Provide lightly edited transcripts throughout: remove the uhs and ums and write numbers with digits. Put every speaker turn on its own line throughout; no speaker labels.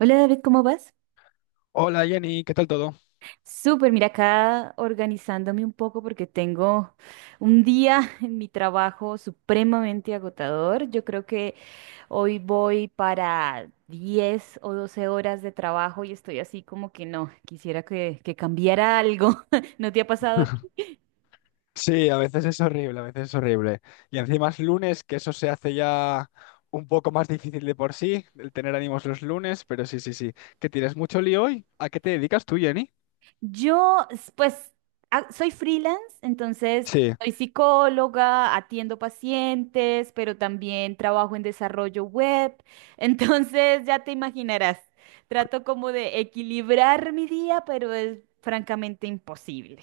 Hola David, ¿cómo vas?
Hola Jenny, ¿qué tal todo?
Súper, mira acá organizándome un poco porque tengo un día en mi trabajo supremamente agotador. Yo creo que hoy voy para 10 o 12 horas de trabajo y estoy así como que no, quisiera que cambiara algo. ¿No te ha pasado?
Sí, a veces es horrible, a veces es horrible. Y encima es lunes, que eso se hace ya un poco más difícil de por sí, el tener ánimos los lunes, pero sí, sí, sí. ¿Que tienes mucho lío hoy? ¿A qué te dedicas tú, Jenny?
Yo, pues, soy freelance, entonces
Sí,
soy psicóloga, atiendo pacientes, pero también trabajo en desarrollo web. Entonces, ya te imaginarás, trato como de equilibrar mi día, pero es francamente imposible.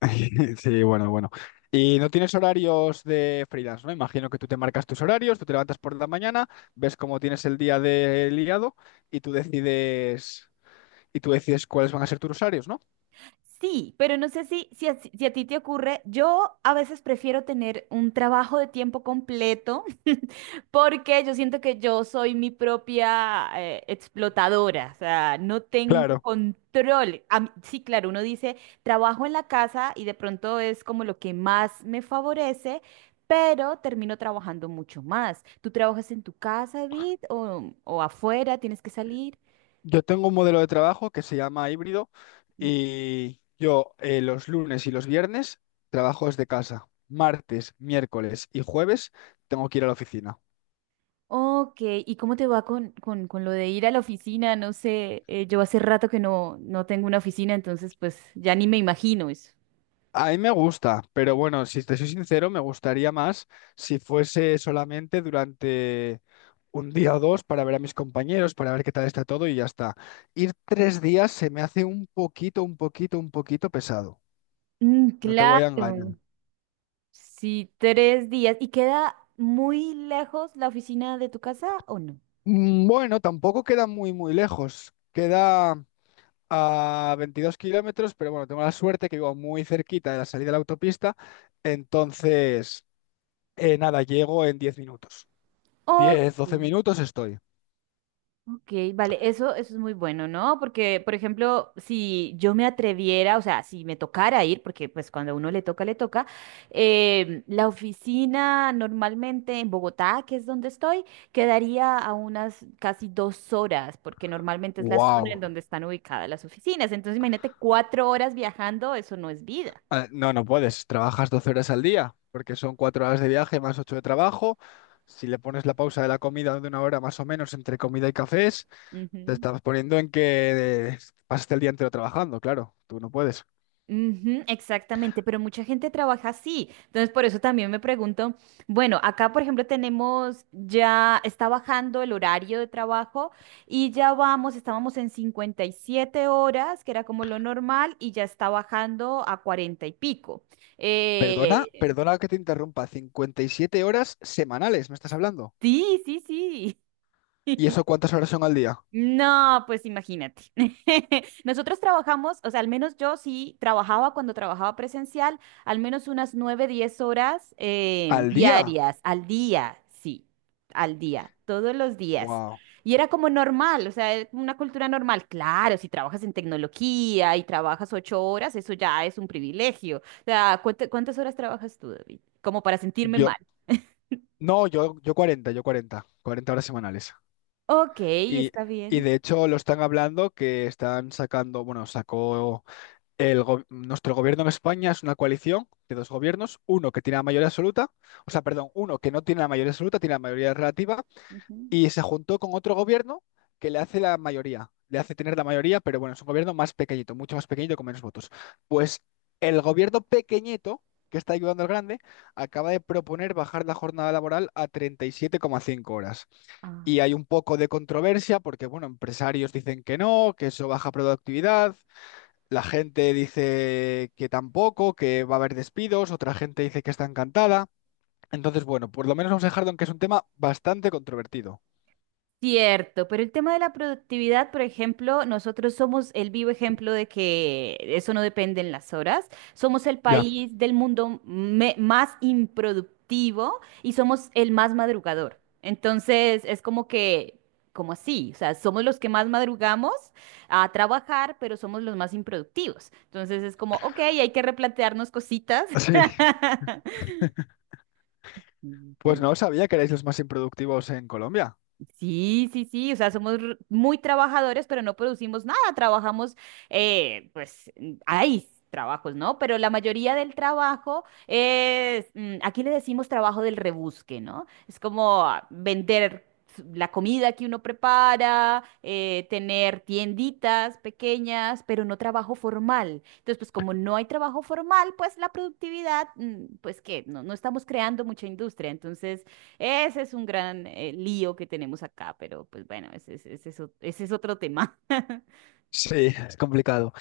sí, bueno, bueno. Y no tienes horarios de freelance, ¿no? Imagino que tú te marcas tus horarios, tú te levantas por la mañana, ves cómo tienes el día de liado y tú decides, y tú decides cuáles van a ser tus horarios, ¿no?
Sí, pero no sé si a ti te ocurre, yo a veces prefiero tener un trabajo de tiempo completo porque yo siento que yo soy mi propia explotadora, o sea, no tengo
Claro.
control. Sí, claro, uno dice, trabajo en la casa y de pronto es como lo que más me favorece, pero termino trabajando mucho más. ¿Tú trabajas en tu casa, David, o afuera? ¿Tienes que salir?
Yo tengo un modelo de trabajo que se llama híbrido y yo los lunes y los viernes trabajo desde casa. Martes, miércoles y jueves tengo que ir a la oficina.
Ok, ¿y cómo te va con lo de ir a la oficina? No sé, yo hace rato que no tengo una oficina, entonces pues ya ni me imagino eso.
A mí me gusta, pero bueno, si te soy sincero, me gustaría más si fuese solamente durante un día o dos para ver a mis compañeros, para ver qué tal está todo y ya está. Ir tres días se me hace un poquito, un poquito, un poquito pesado.
Mm,
No te voy a engañar.
claro, sí, tres días. ¿Y queda muy lejos la oficina de tu casa o no?
Bueno, tampoco queda muy, muy lejos. Queda a 22 kilómetros, pero bueno, tengo la suerte que vivo muy cerquita de la salida de la autopista, entonces, nada, llego en 10 minutos.
Ok.
10, 12 minutos estoy.
Ok, vale, eso es muy bueno, ¿no? Porque, por ejemplo, si yo me atreviera, o sea, si me tocara ir, porque pues cuando a uno le toca, la oficina normalmente en Bogotá, que es donde estoy, quedaría a unas casi dos horas, porque normalmente es la zona en
¡Wow!
donde están ubicadas las oficinas. Entonces, imagínate cuatro horas viajando, eso no es vida.
No, no puedes, trabajas 12 horas al día, porque son 4 horas de viaje más 8 de trabajo. Si le pones la pausa de la comida de 1 hora más o menos entre comida y cafés, te
Ujú.
estás poniendo en que pasaste el día entero trabajando, claro, tú no puedes.
Ujú, exactamente, pero mucha gente trabaja así. Entonces, por eso también me pregunto, bueno, acá, por ejemplo, tenemos ya, está bajando el horario de trabajo y ya vamos, estábamos en 57 horas, que era como lo normal, y ya está bajando a 40 y pico.
Perdona,
Eh,
perdona que te interrumpa, 57 horas semanales, ¿me estás hablando?
sí, sí, sí.
¿Y eso cuántas horas son al día?
No, pues imagínate. Nosotros trabajamos, o sea, al menos yo sí trabajaba cuando trabajaba presencial, al menos unas 9 10 horas
¿Al día?
diarias, al día, sí, al día, todos los días.
Wow.
Y era como normal, o sea, era como una cultura normal. Claro, si trabajas en tecnología y trabajas ocho horas, eso ya es un privilegio. O sea, ¿cuántas horas trabajas tú, David? Como para sentirme mal.
Yo, no, 40 horas semanales.
Ok,
Y,
está
y
bien.
de hecho lo están hablando que están sacando, bueno, sacó nuestro gobierno en España es una coalición de dos gobiernos, uno que tiene la mayoría absoluta, o sea, perdón, uno que no tiene la mayoría absoluta, tiene la mayoría relativa,
Ujú.
y se juntó con otro gobierno que le hace la mayoría, le hace tener la mayoría, pero bueno, es un gobierno más pequeñito, mucho más pequeñito con menos votos. Pues el gobierno pequeñito, que está ayudando al grande, acaba de proponer bajar la jornada laboral a 37,5 horas.
Ah.
Y hay un poco de controversia porque, bueno, empresarios dicen que no, que eso baja productividad. La gente dice que tampoco, que va a haber despidos, otra gente dice que está encantada. Entonces, bueno, por lo menos vamos a dejarlo en que es un tema bastante controvertido.
Cierto, pero el tema de la productividad, por ejemplo, nosotros somos el vivo ejemplo de que eso no depende en las horas. Somos el
Ya.
país del mundo más improductivo y somos el más madrugador. Entonces, es como que, como así, o sea, somos los que más madrugamos a trabajar, pero somos los más improductivos. Entonces, es como, ok, hay que replantearnos cositas.
Sí,
Sí, sí,
pues no sabía que erais los más improductivos en Colombia.
sí, sí, sí, o sea, somos muy trabajadores, pero no producimos nada, trabajamos, pues mm, hay trabajos, ¿no? Pero la mayoría del trabajo es, mm, aquí le decimos trabajo del rebusque, ¿no? Es como ah, vender la comida que uno prepara, tener tienditas pequeñas, pero no trabajo formal. Entonces, pues como no hay trabajo formal, pues la productividad, mm, pues que no, no estamos creando mucha industria, entonces... Ese es un gran lío que tenemos acá, pero pues bueno, ese es otro tema.
Sí. Es complicado.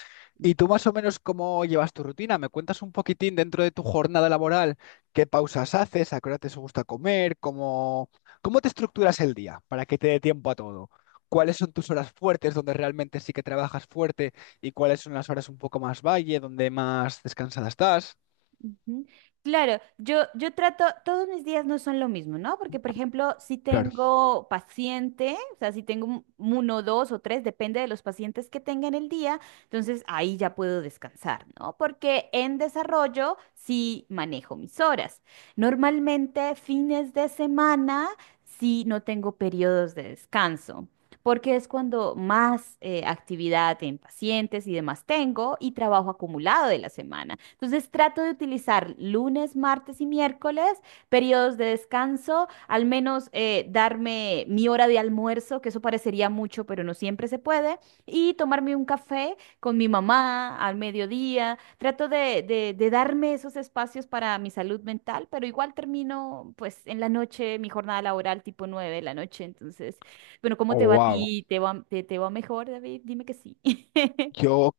¿Y tú más o menos cómo llevas tu rutina? ¿Me cuentas un poquitín dentro de tu jornada laboral? ¿Qué pausas haces? ¿A qué hora te gusta comer? ¿Cómo te estructuras el día para que te dé tiempo a todo? ¿Cuáles son tus horas fuertes donde realmente sí que trabajas fuerte y cuáles son las horas un poco más valle, donde más descansada estás?
Ujú. Claro, yo trato, todos mis días no son lo mismo, ¿no? Porque, por ejemplo, si
Claro.
tengo paciente, o sea, si tengo uno, dos o tres, depende de los pacientes que tenga en el día, entonces ahí ya puedo descansar, ¿no? Porque en desarrollo sí manejo mis horas. Normalmente fines de semana sí no tengo periodos de descanso. Porque es cuando más actividad en pacientes y demás tengo y trabajo acumulado de la semana. Entonces trato de utilizar lunes, martes y miércoles, periodos de descanso, al menos darme mi hora de almuerzo, que eso parecería mucho, pero no siempre se puede, y tomarme un café con mi mamá al mediodía. Trato de darme esos espacios para mi salud mental, pero igual termino pues en la noche mi jornada laboral tipo 9 de la noche. Entonces, bueno, ¿cómo te
Oh,
va a
wow.
ti? ¿Te va, te va mejor, David? Dime que sí.
Yo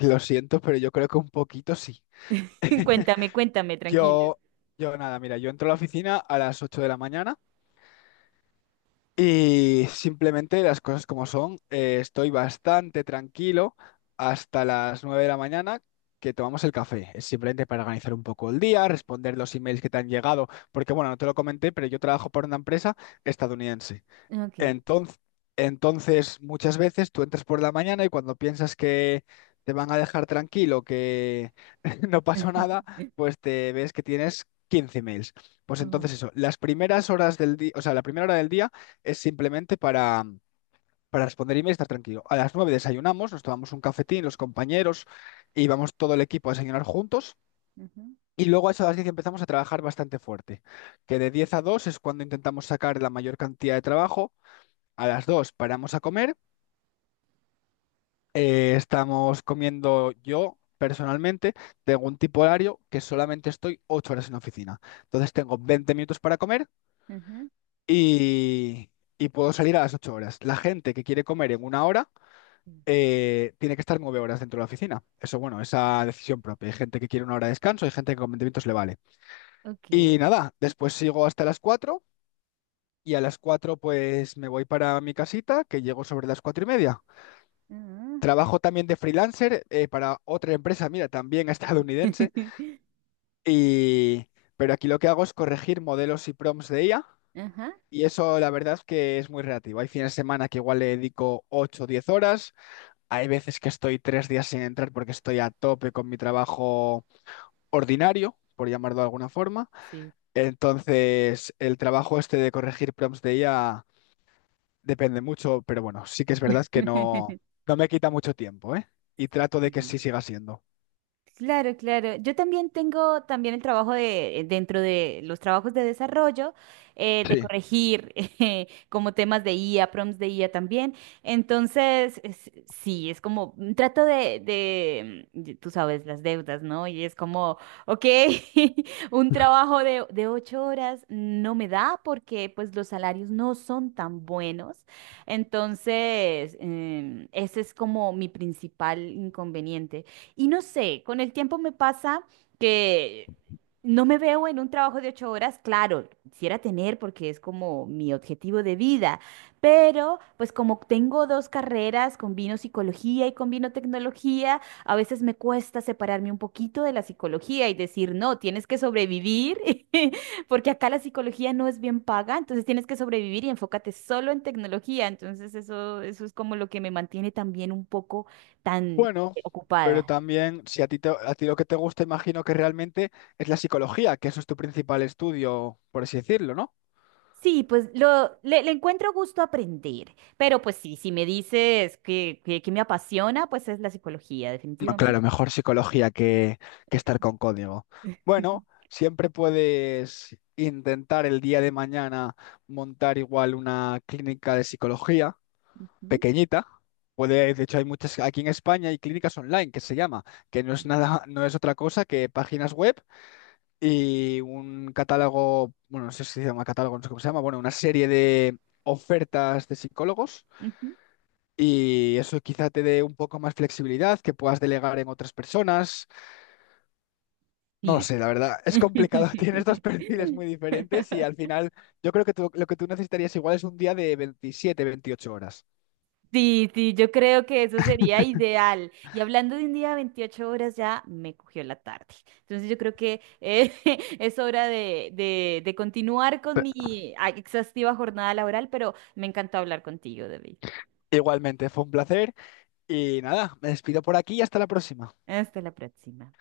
lo siento, pero yo creo que un poquito sí.
Cuéntame, cuéntame, tranquilo.
Yo, yo nada, mira, yo entro a la oficina a las 8 de la mañana y simplemente las cosas como son, estoy bastante tranquilo hasta las 9 de la mañana que tomamos el café. Es simplemente para organizar un poco el día, responder los emails que te han llegado, porque bueno, no te lo comenté, pero yo trabajo para una empresa estadounidense.
Ok.
Entonces, entonces, muchas veces tú entras por la mañana y cuando piensas que te van a dejar tranquilo, que no pasó nada, pues te ves que tienes 15 mails. Pues entonces eso, las primeras horas del día, o sea, la primera hora del día es simplemente para, responder emails y estar tranquilo. A las 9 desayunamos, nos tomamos un cafetín, los compañeros, y vamos todo el equipo a desayunar juntos.
Ujú,
Y luego a eso a las 10 empezamos a trabajar bastante fuerte, que de 10 a 2 es cuando intentamos sacar la mayor cantidad de trabajo. A las 2 paramos a comer, estamos comiendo yo personalmente, tengo un tipo horario que solamente estoy 8 horas en la oficina. Entonces tengo 20 minutos para comer
ujú.
y, y puedo salir a las 8 horas. La gente que quiere comer en 1 hora
Mm.
tiene que estar 9 horas dentro de la oficina. Eso, bueno, esa decisión propia. Hay gente que quiere 1 hora de descanso, hay gente que con 20 minutos le vale.
Ok.
Y nada, después sigo hasta las 4. Y a las 4 pues me voy para mi casita, que llego sobre las 4 y media.
Ah.
Trabajo también de freelancer para otra empresa, mira, también estadounidense, y... pero aquí lo que hago es corregir modelos y prompts de IA,
Ajá,
y eso la verdad es que es muy relativo. Hay fines de semana que igual le dedico 8 o 10 horas, hay veces que estoy 3 días sin entrar porque estoy a tope con mi trabajo ordinario, por llamarlo de alguna forma.
sí.
Entonces, el trabajo este de corregir prompts de IA depende mucho, pero bueno, sí que es verdad que no, no me quita mucho tiempo, ¿eh? Y trato de que
Sí.
sí siga siendo.
Claro, claro. Yo también tengo también el trabajo de dentro de los trabajos de desarrollo, de
Sí.
corregir como temas de IA, prompts de IA también. Entonces, sí, es como mm, trato de tú sabes, las deudas, ¿no? Y es como, ok, un trabajo de ocho horas no me da porque pues los salarios no son tan buenos. Entonces, em, ese es como mi principal inconveniente. Y no sé, con el tiempo me pasa que no me veo en un trabajo de ocho horas, claro, quisiera tener porque es como mi objetivo de vida, pero pues como tengo dos carreras, combino psicología y combino tecnología, a veces me cuesta separarme un poquito de la psicología y decir, no, tienes que sobrevivir, porque acá la psicología no es bien paga, entonces tienes que sobrevivir y enfócate solo en tecnología, entonces eso es como lo que me mantiene también un poco tan...
Bueno, pero
ocupada.
también si a ti, a ti lo que te gusta, imagino que realmente es la psicología, que eso es tu principal estudio, por así decirlo, ¿no?
Sí, pues le encuentro gusto a aprender, pero pues sí, si me dices que me apasiona, pues es la psicología,
No,
definitivamente.
claro, mejor psicología que estar con código. Bueno, siempre puedes intentar el día de mañana montar igual una clínica de psicología
Ujú,
pequeñita. Puede, de hecho, hay muchas, aquí en España hay clínicas online que se llama, que no es nada, no es otra cosa que páginas web y un catálogo, bueno, no sé si se llama catálogo, no sé cómo se llama, bueno, una serie de ofertas de psicólogos
ujú,
y eso quizá te dé un poco más flexibilidad, que puedas delegar en otras personas. No lo
sí.
sé, la verdad, es complicado, tienes dos perfiles muy diferentes y al final yo creo que lo que tú necesitarías igual es un día de 27, 28 horas.
Sí, sí, yo creo que eso sería ideal. Y hablando de un día de 28 horas, ya me cogió la tarde. Entonces yo creo que es hora de continuar con
Pe-
mi ah, exhaustiva jornada laboral, pero me encantó hablar contigo, David.
Igualmente, fue un placer y nada, me despido por aquí y hasta la próxima.
Hasta la próxima.